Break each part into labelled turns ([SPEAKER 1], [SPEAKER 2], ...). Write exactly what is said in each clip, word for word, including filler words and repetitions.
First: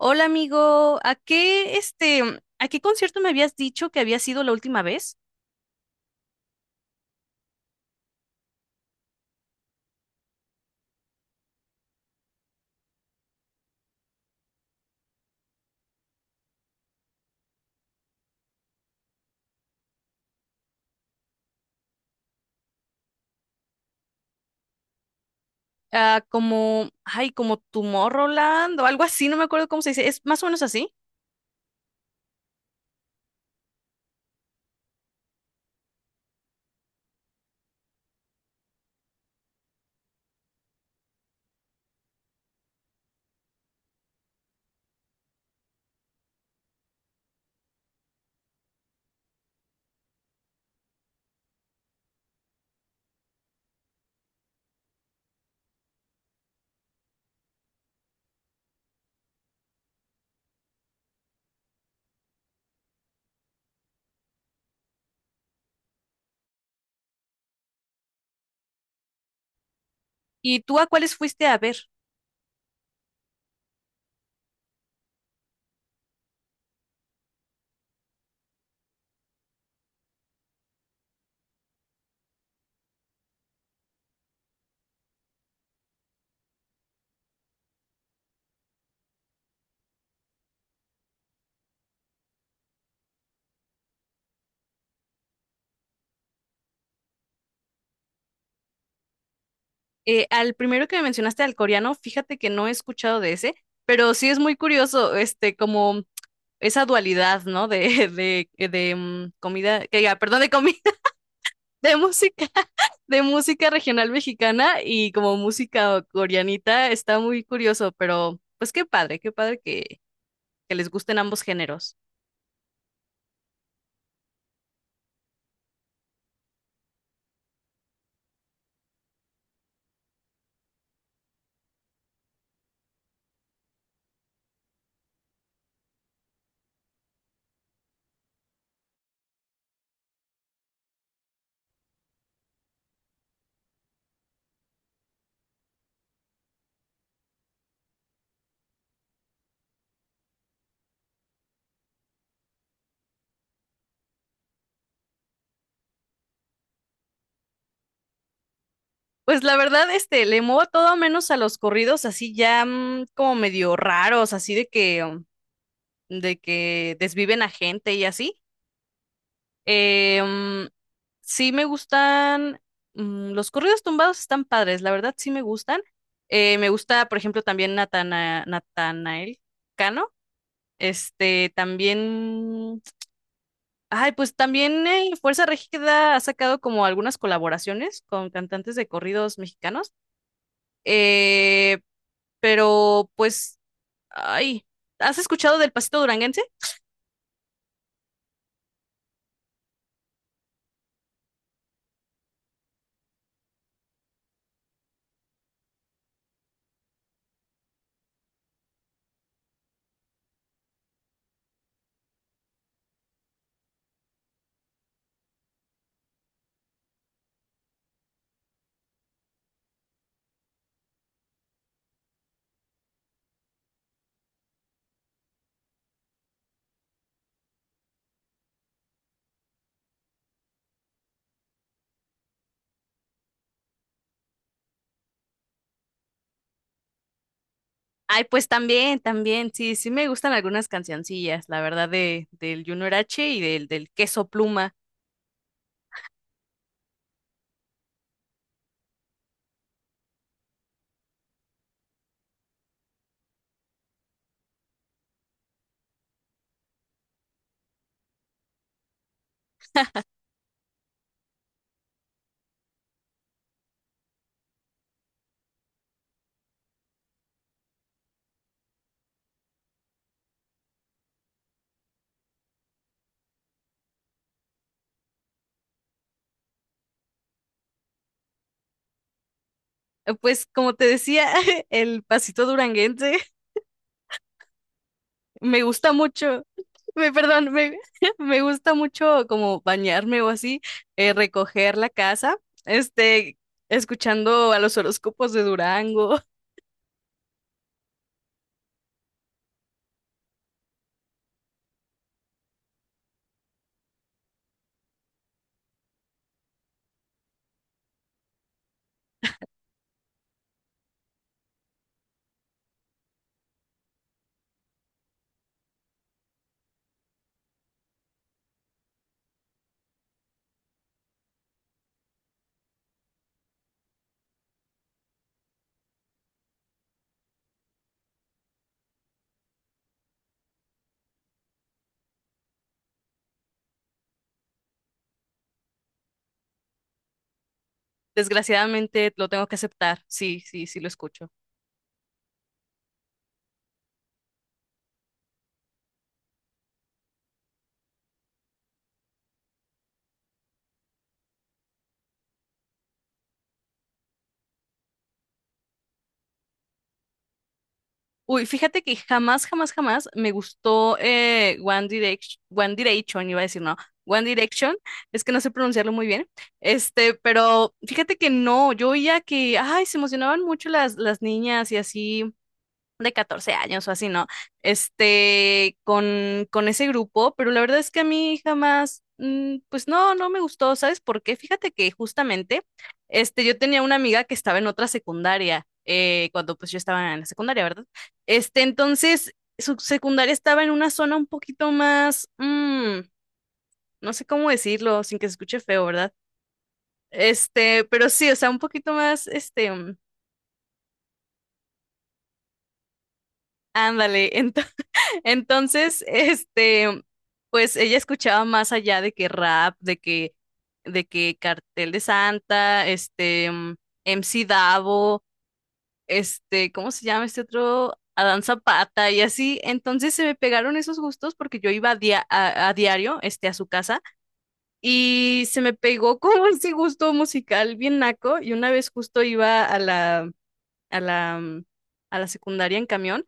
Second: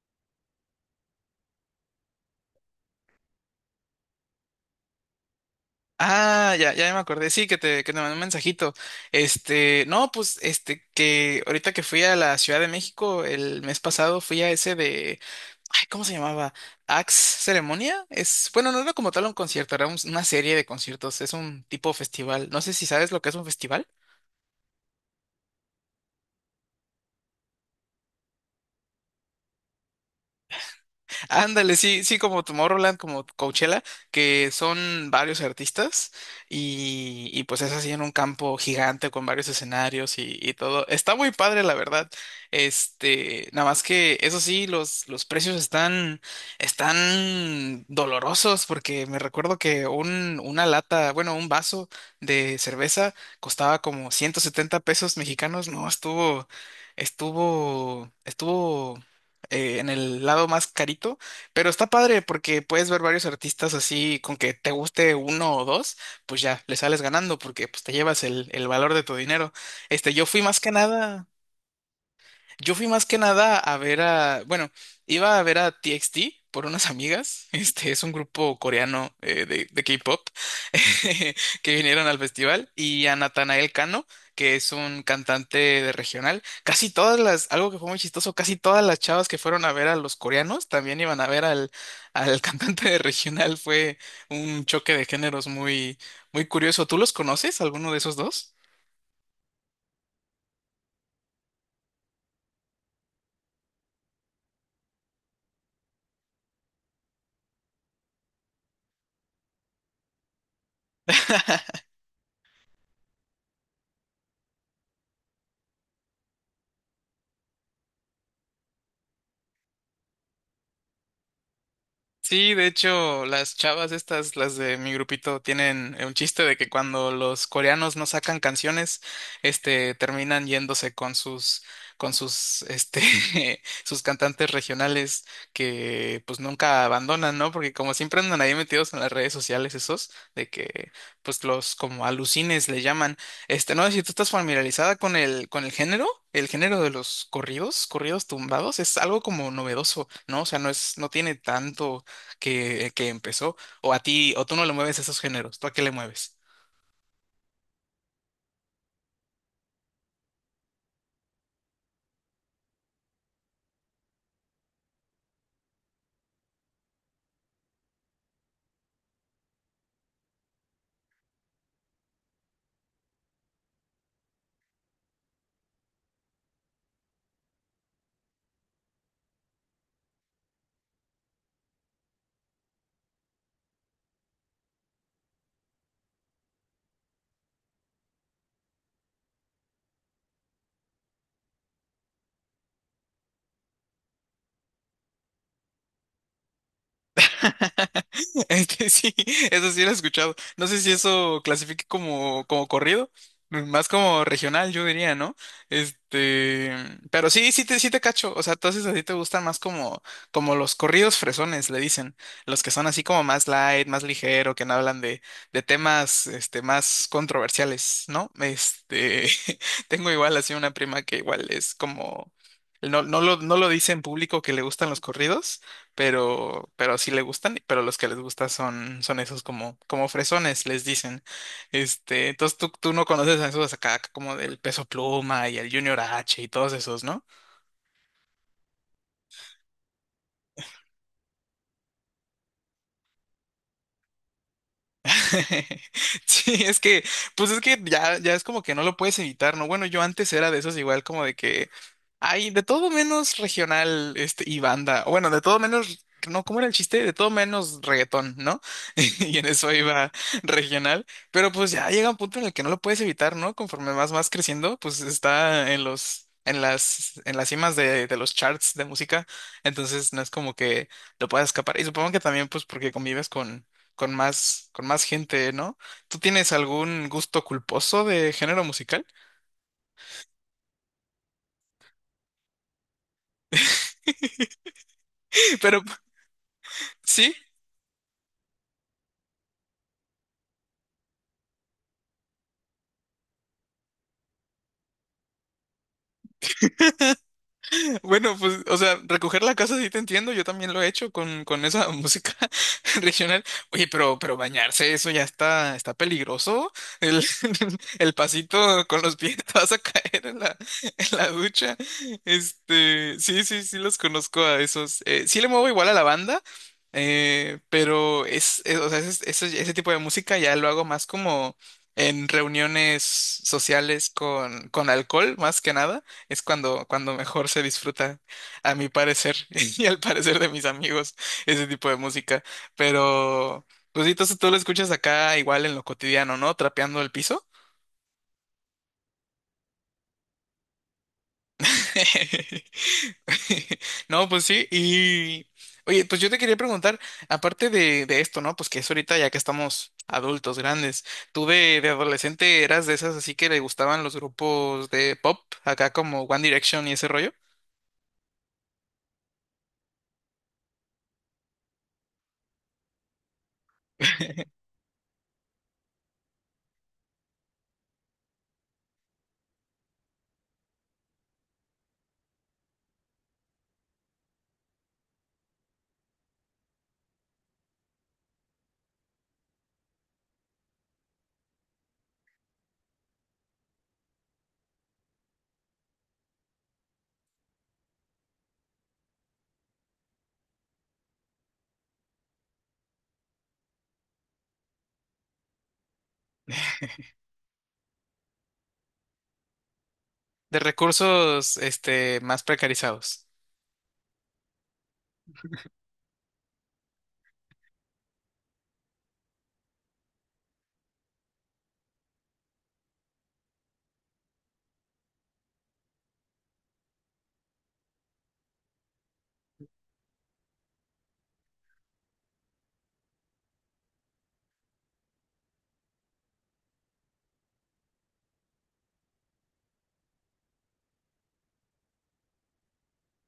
[SPEAKER 1] Hola amigo, ¿a qué este, a qué concierto me habías dicho que había sido la última vez?
[SPEAKER 2] Ah, ya, ya me acordé, sí, que te, que te mandé un mensajito. Este, no, pues, este, que ahorita que fui a la Ciudad de México el mes pasado, fui a ese de, ay, ¿cómo se llamaba? ¿Axe Ceremonia? Es, bueno, no era como tal un concierto, era un- una serie de conciertos, es un tipo festival. No sé si sabes lo que es un festival.
[SPEAKER 1] Ah, como, ay, como Tomorrowland o algo así, no me acuerdo cómo se dice, es más o menos así.
[SPEAKER 2] Ándale, sí, sí, como Tomorrowland, como Coachella, que son varios artistas y, y pues es así en un campo gigante con varios escenarios y, y todo. Está muy padre, la verdad. Este, nada más que eso sí, los, los precios están, están dolorosos porque me recuerdo que un, una lata, bueno, un vaso de cerveza costaba como ciento setenta pesos mexicanos. No, estuvo, estuvo, estuvo eh, en el lado más carito, pero está padre porque puedes ver varios artistas así, con que te guste uno o dos, pues ya le sales ganando porque pues te llevas el, el valor de tu dinero. Este, yo fui más
[SPEAKER 1] ¿Y
[SPEAKER 2] que
[SPEAKER 1] tú a cuáles
[SPEAKER 2] nada.
[SPEAKER 1] fuiste a ver?
[SPEAKER 2] Yo fui más que nada a ver a, bueno, iba a ver a T X T por unas amigas. Este es un grupo coreano eh, de, de K-pop que vinieron al festival y a Natanael Cano, que es un cantante de regional. Casi todas las, algo que fue muy chistoso, casi todas las chavas que fueron a ver a los coreanos también iban a ver al, al cantante de regional. Fue un choque de géneros muy, muy curioso. ¿Tú los conoces, alguno de esos dos?
[SPEAKER 1] Eh, al primero que me mencionaste, al coreano, fíjate que no he escuchado de ese, pero sí es muy curioso, este, como esa dualidad, ¿no? De, de, de, mm, comida, que, diga, perdón, de comida. De música, de música regional mexicana y como música coreanita, está muy curioso, pero pues qué padre, qué padre que, que les gusten ambos géneros.
[SPEAKER 2] Sí, de hecho, las chavas estas, las de mi grupito, tienen un chiste de que cuando los coreanos no sacan canciones, este, terminan yéndose con sus, con sus, este, sus cantantes regionales que, pues, nunca abandonan, ¿no? Porque como siempre andan ahí metidos en las redes sociales esos, de que, pues, los como alucines le llaman. Este, no sé si tú estás familiarizada con el, con el género. El género de los corridos, corridos tumbados, es algo como novedoso, ¿no? O sea, no es, no tiene tanto que, que empezó, o a ti, o tú no le mueves esos géneros, ¿tú a qué le mueves?
[SPEAKER 1] Pues la verdad, este, le muevo todo menos a los corridos así ya mm, como medio raros, así de que, um, de que desviven a gente y así. Eh, mm, sí me gustan, mm, los corridos tumbados están padres, la verdad sí me gustan. Eh, me gusta, por ejemplo, también Natana, Natanael Cano. Este, también, ay, pues también eh, Fuerza Régida ha sacado como algunas colaboraciones con cantantes de corridos mexicanos. Eh, pero pues, ay, ¿has escuchado del Pasito Duranguense?
[SPEAKER 2] Este sí, eso sí lo he escuchado. No sé si eso clasifique como, como corrido, más como regional, yo diría, ¿no? Este, pero sí, sí te, sí te cacho. O sea, entonces a ti te gustan más como, como los corridos fresones, le dicen. Los que son así como más light, más ligero, que no hablan de, de temas, este, más controversiales, ¿no? Este, tengo igual así una prima que igual es como, no, no lo, no lo dice en público que le gustan los corridos, pero, pero sí le gustan, pero los que les gusta son, son esos como, como fresones, les dicen. Este, entonces tú, tú no conoces a esos acá como del Peso Pluma y el Junior H y todos esos, ¿no?
[SPEAKER 1] Ay, pues también, también, sí, sí me gustan algunas cancioncillas, la verdad, de, del Junior H y del, del Queso Pluma.
[SPEAKER 2] Sí, es que, pues es que ya, ya es como que no lo puedes evitar, ¿no? Bueno, yo antes era de esos igual como de que hay de todo menos regional, este, y banda. O bueno, de todo menos, no, ¿cómo era el chiste? De todo menos reggaetón, ¿no? Y en eso iba regional. Pero pues ya llega un punto en el que no lo puedes evitar, ¿no? Conforme vas más creciendo, pues está en los, en las, en las cimas de, de los charts de música. Entonces no es como que lo puedas escapar. Y supongo que también, pues, porque convives con con más, con más gente, ¿no? ¿Tú tienes algún gusto culposo de género musical?
[SPEAKER 1] Eh, Pues como te decía, el Pasito Duranguense me
[SPEAKER 2] Pero
[SPEAKER 1] gusta mucho. Me,
[SPEAKER 2] sí,
[SPEAKER 1] perdón, me, me gusta mucho como bañarme o así, eh, recoger la casa, este, escuchando a los horóscopos de Durango.
[SPEAKER 2] bueno, pues, o sea, recoger la casa sí te entiendo, yo también lo he hecho con, con esa música regional. Oye, pero, pero bañarse, eso ya está, está peligroso. El, el pasito con los pies te vas a caer en la, en la ducha. Este, sí, sí, sí los conozco a esos. Eh, sí le muevo igual a la banda, eh, pero es, es- o sea, es- es- ese tipo de música ya lo hago más como en reuniones sociales con, con alcohol, más que nada. Es cuando, cuando mejor se disfruta, a mi parecer, y al parecer de mis amigos, ese tipo de música. Pero, pues sí, entonces tú lo escuchas acá igual en lo cotidiano, ¿no? Trapeando el piso.
[SPEAKER 1] Desgraciadamente lo tengo que aceptar. Sí, sí, sí lo escucho.
[SPEAKER 2] No, pues sí, y oye, pues yo te quería preguntar, aparte de, de esto, ¿no? Pues que es ahorita ya que estamos adultos, grandes, ¿tú de, de adolescente eras de esas así que le gustaban los grupos de pop, acá como One Direction y ese rollo?
[SPEAKER 1] Uy, fíjate que jamás, jamás, jamás me gustó eh, One Direction, One Direction, iba a decir, no, One Direction, es que no sé pronunciarlo muy bien, este, pero fíjate que no, yo oía que, ay, se emocionaban mucho las, las niñas y así, de catorce años o así, ¿no? Este, con, con ese grupo, pero la verdad es que a mí jamás, mm, pues no, no me gustó, ¿sabes por qué? Fíjate que justamente, este, yo tenía una amiga que estaba en otra secundaria, eh, cuando pues yo estaba en la secundaria, ¿verdad? Este, entonces, su secundaria estaba en una zona un poquito más, mm, no sé cómo decirlo, sin que se escuche feo, ¿verdad? Este, pero sí, o sea, un poquito más, este,
[SPEAKER 2] De recursos, este, más precarizados.
[SPEAKER 1] ándale, ento- entonces, este, pues ella escuchaba más allá de que rap, de que, de que Cartel de Santa, este, mm, M C Davo, este, ¿cómo se llama este otro? Adán Zapata y así. Entonces se me pegaron esos gustos porque yo iba a, dia- a, a diario, este, a su casa y se me pegó como ese gusto musical bien naco y una vez justo iba a la, a la, mm, a la secundaria en camión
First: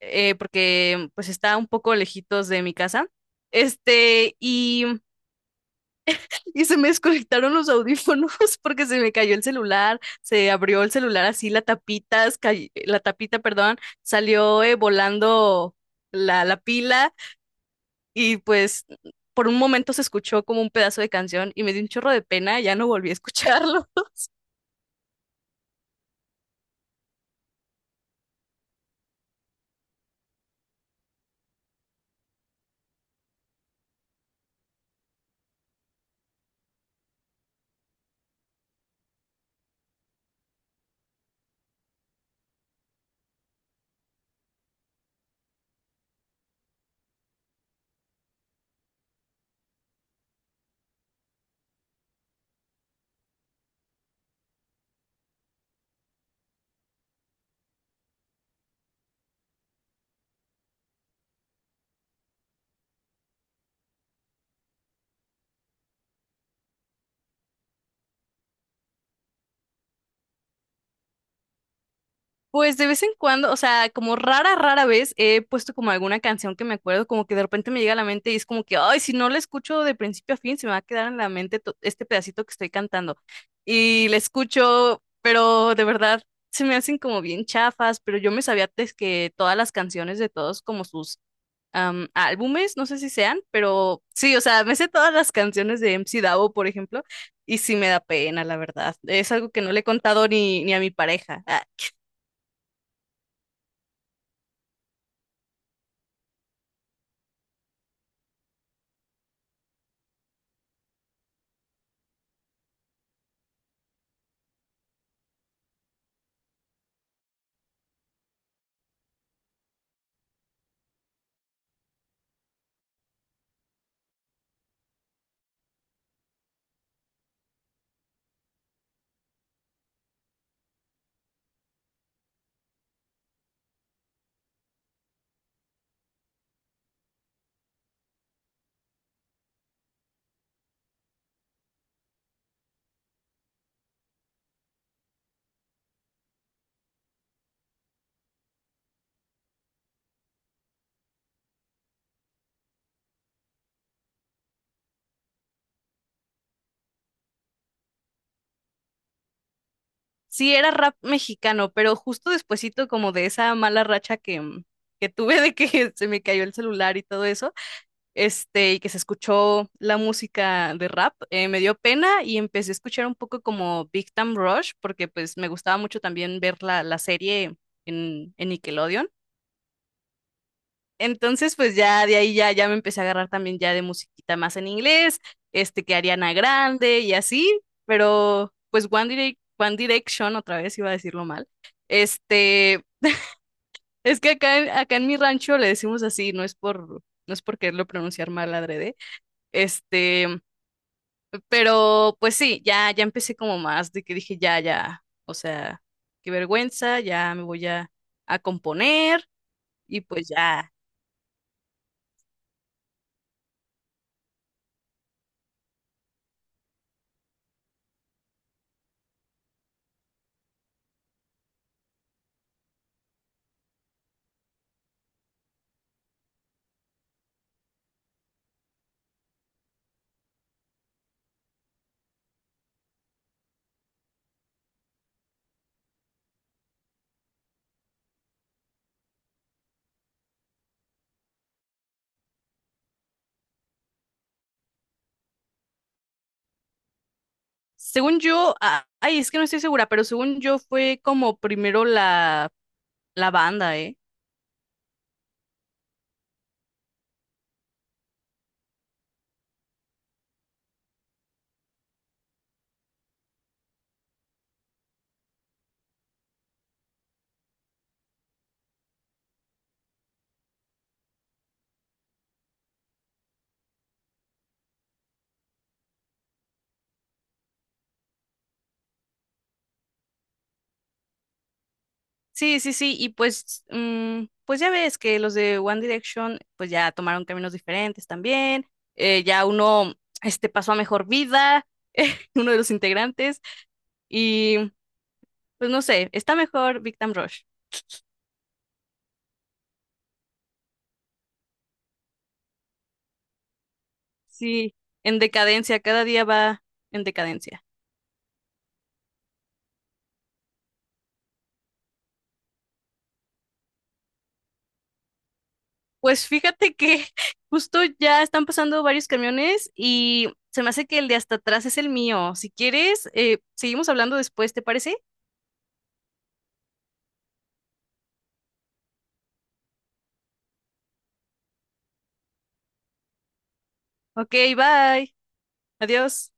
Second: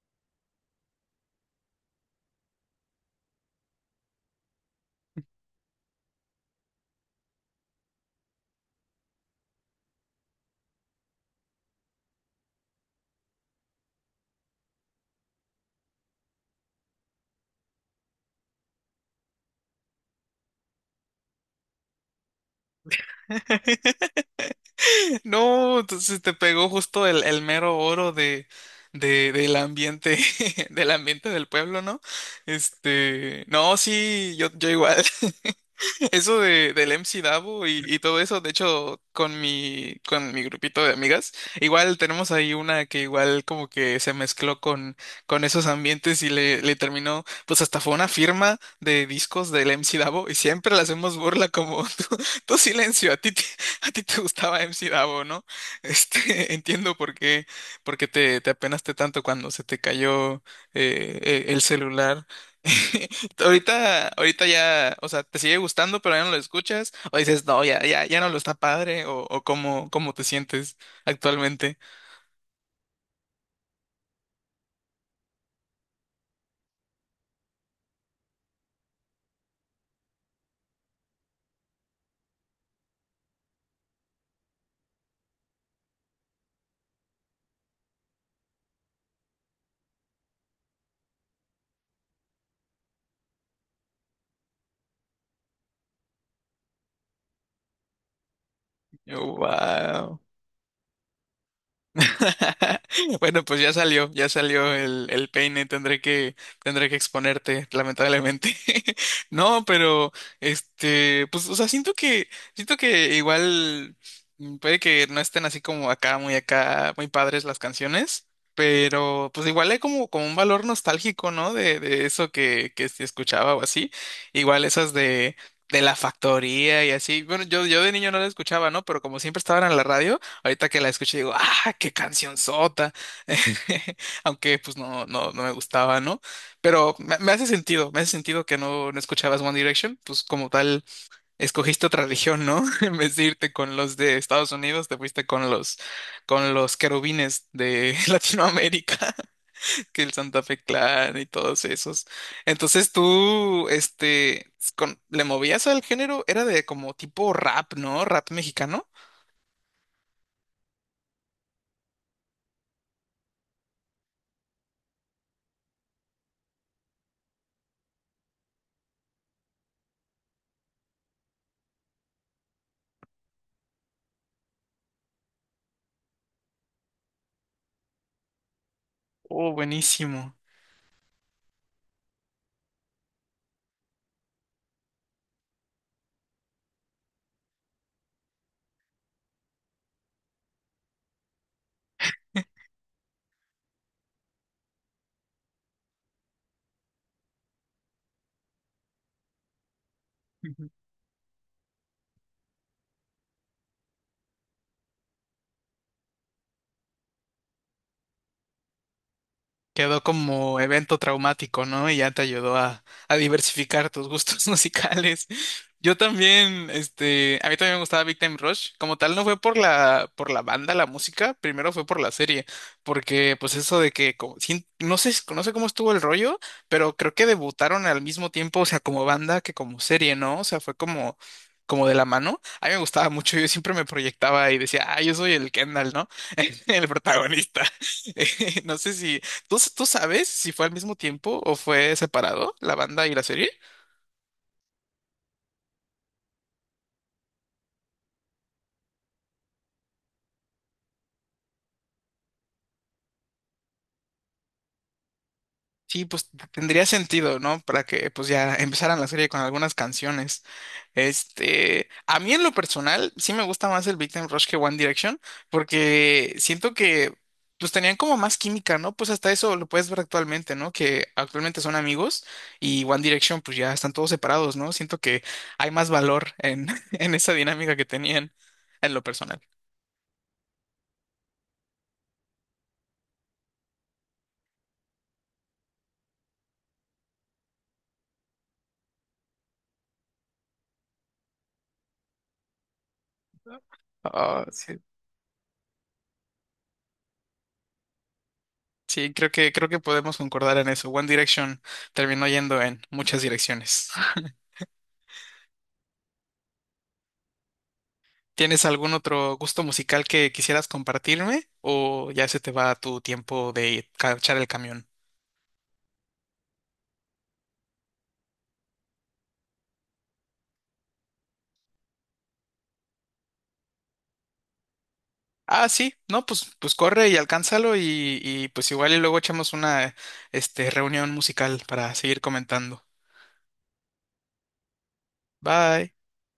[SPEAKER 1] eh, porque pues está un poco lejitos de mi casa. Este, y, y se me desconectaron los audífonos porque se me cayó el celular, se abrió el celular así, la tapita, cay- la tapita, perdón, salió eh, volando la, la pila y pues por un momento se escuchó como un pedazo de canción y me dio un chorro de pena, ya no volví a escucharlo.
[SPEAKER 2] No, entonces te pegó justo el, el mero oro de, de, del ambiente, del ambiente del pueblo, ¿no? Este, no, sí, yo, yo igual. Eso de, del M C Davo y, y todo eso, de hecho, con mi, con mi grupito de amigas, igual tenemos ahí una que igual como que se mezcló con, con esos ambientes y le, le terminó, pues hasta fue una firma de discos del M C Davo y siempre le hacemos burla como tu, tu silencio, a ti, te- a ti te gustaba M C Davo, ¿no? Este, entiendo por qué, por qué te, te apenaste tanto cuando se te cayó eh, eh, el celular. Ahorita, ahorita ya, o sea, te sigue gustando, pero ya no lo escuchas, o dices, no, ya, ya, ya no lo está padre, o, o cómo, cómo te sientes actualmente.
[SPEAKER 1] Pues de vez en cuando, o sea, como rara, rara vez he puesto como alguna canción que me acuerdo, como que de repente me llega a la mente y es como que, ay, si no la escucho de principio a fin, se me va a quedar en la mente to- este pedacito que estoy cantando. Y la escucho, pero de verdad se me hacen como bien chafas, pero yo me sabía antes que todas las canciones de todos como sus am, álbumes, no sé si sean, pero sí, o sea, me sé todas las canciones de M C Davo, por ejemplo, y sí me da pena, la verdad. Es algo que no le he
[SPEAKER 2] Wow.
[SPEAKER 1] contado ni, ni a mi pareja.
[SPEAKER 2] Bueno, pues ya salió, ya salió el, el peine, tendré que, tendré que exponerte, lamentablemente. No, pero este, pues, o sea, siento que, siento que igual mm, puede que no estén así como acá, muy acá, muy padres las canciones, pero pues igual hay como, como un valor nostálgico, ¿no? De, de eso que, que se escuchaba o así. Igual esas de, de la factoría y así. Bueno, yo, yo de niño no las escuchaba, ¿no? Pero como siempre estaban en la radio. Ahorita que la escuché digo, ¡ah, qué canción sota! Aunque pues no, no, no me gustaba, ¿no? Pero me, me hace sentido, me hace sentido que no, no escuchabas One Direction, pues como tal, escogiste otra religión, ¿no? En vez de irte con los de Estados Unidos, te fuiste con los, con los querubines de Latinoamérica, que el Santa Fe Clan y todos esos. Entonces tú, este, con- le movías al género, era de como tipo rap, ¿no? Rap mexicano.
[SPEAKER 1] Sí, era rap mexicano, pero justo despuesito como de esa mala racha que, mm, que tuve de que se me cayó el celular y todo eso, este, y que se escuchó la música de rap, eh, me dio pena y empecé a escuchar un poco como Big Time Rush, porque pues me gustaba mucho también ver la, la serie en, en Nickelodeon.
[SPEAKER 2] Oh, buenísimo.
[SPEAKER 1] Entonces, pues ya de ahí ya, ya me empecé a agarrar también ya de musiquita más en inglés, este que Ariana Grande y así, pero pues One Direc- One Direction, otra vez iba a decirlo mal. Este, es que acá, en- acá en mi rancho le decimos así, no es por, no es por quererlo pronunciar mal adrede. Este, pero pues sí, ya, ya empecé como más de que dije ya, ya, o sea, qué vergüenza, ya me voy a, a componer y
[SPEAKER 2] Quedó
[SPEAKER 1] pues
[SPEAKER 2] como
[SPEAKER 1] ya.
[SPEAKER 2] evento traumático, ¿no? Y ya te ayudó a, a diversificar tus gustos musicales. Yo también, este, a mí también me gustaba Big Time Rush. Como tal, no fue por la, por la banda, la música, primero fue por la serie, porque pues eso de que, como- sin- no sé, no sé cómo estuvo el rollo, pero creo que debutaron al mismo tiempo, o sea, como banda que como serie, ¿no? O sea, fue como, como de la mano. A mí me gustaba mucho, yo siempre me proyectaba y decía, ah, yo soy el Kendall, ¿no? El protagonista. No sé si ¿Tú, s- tú sabes si fue al mismo tiempo o fue separado la banda y la serie?
[SPEAKER 1] Según yo, a- ay, es que no estoy segura, pero según yo fue como primero la, la banda, ¿eh?
[SPEAKER 2] Sí, pues t- tendría sentido, ¿no? Para que pues ya empezaran la serie con algunas canciones. Este, a mí en lo personal sí me gusta más el Big Rush que One Direction porque siento que pues tenían como más química, ¿no? Pues hasta eso lo puedes ver actualmente, ¿no? Que actualmente son amigos y One Direction pues ya están todos separados, ¿no? Siento que hay más valor en, en esa dinámica que tenían en lo personal.
[SPEAKER 1] Sí, sí, sí, y pues, mm, pues ya ves que los de One Direction, pues ya tomaron caminos diferentes también, eh, ya uno, este, pasó a mejor vida, uno de los integrantes,
[SPEAKER 2] Ah,
[SPEAKER 1] y
[SPEAKER 2] sí.
[SPEAKER 1] pues no sé, está mejor Victim Rush.
[SPEAKER 2] Sí, creo que, creo que podemos concordar en eso. One Direction terminó yendo en muchas direcciones.
[SPEAKER 1] Sí, en decadencia, cada día va en decadencia.
[SPEAKER 2] ¿Tienes algún otro gusto musical que quisieras compartirme o ya se te va tu tiempo de cachar el camión?
[SPEAKER 1] Pues fíjate que justo ya están pasando varios camiones y se me hace que el de hasta atrás es el mío. Si quieres, eh, seguimos hablando después, ¿te parece?
[SPEAKER 2] Ah, sí, no, pues, pues corre y alcánzalo y, y pues igual y luego echamos una este, reunión musical para seguir comentando.
[SPEAKER 1] Ok, bye.
[SPEAKER 2] Bye.
[SPEAKER 1] Adiós.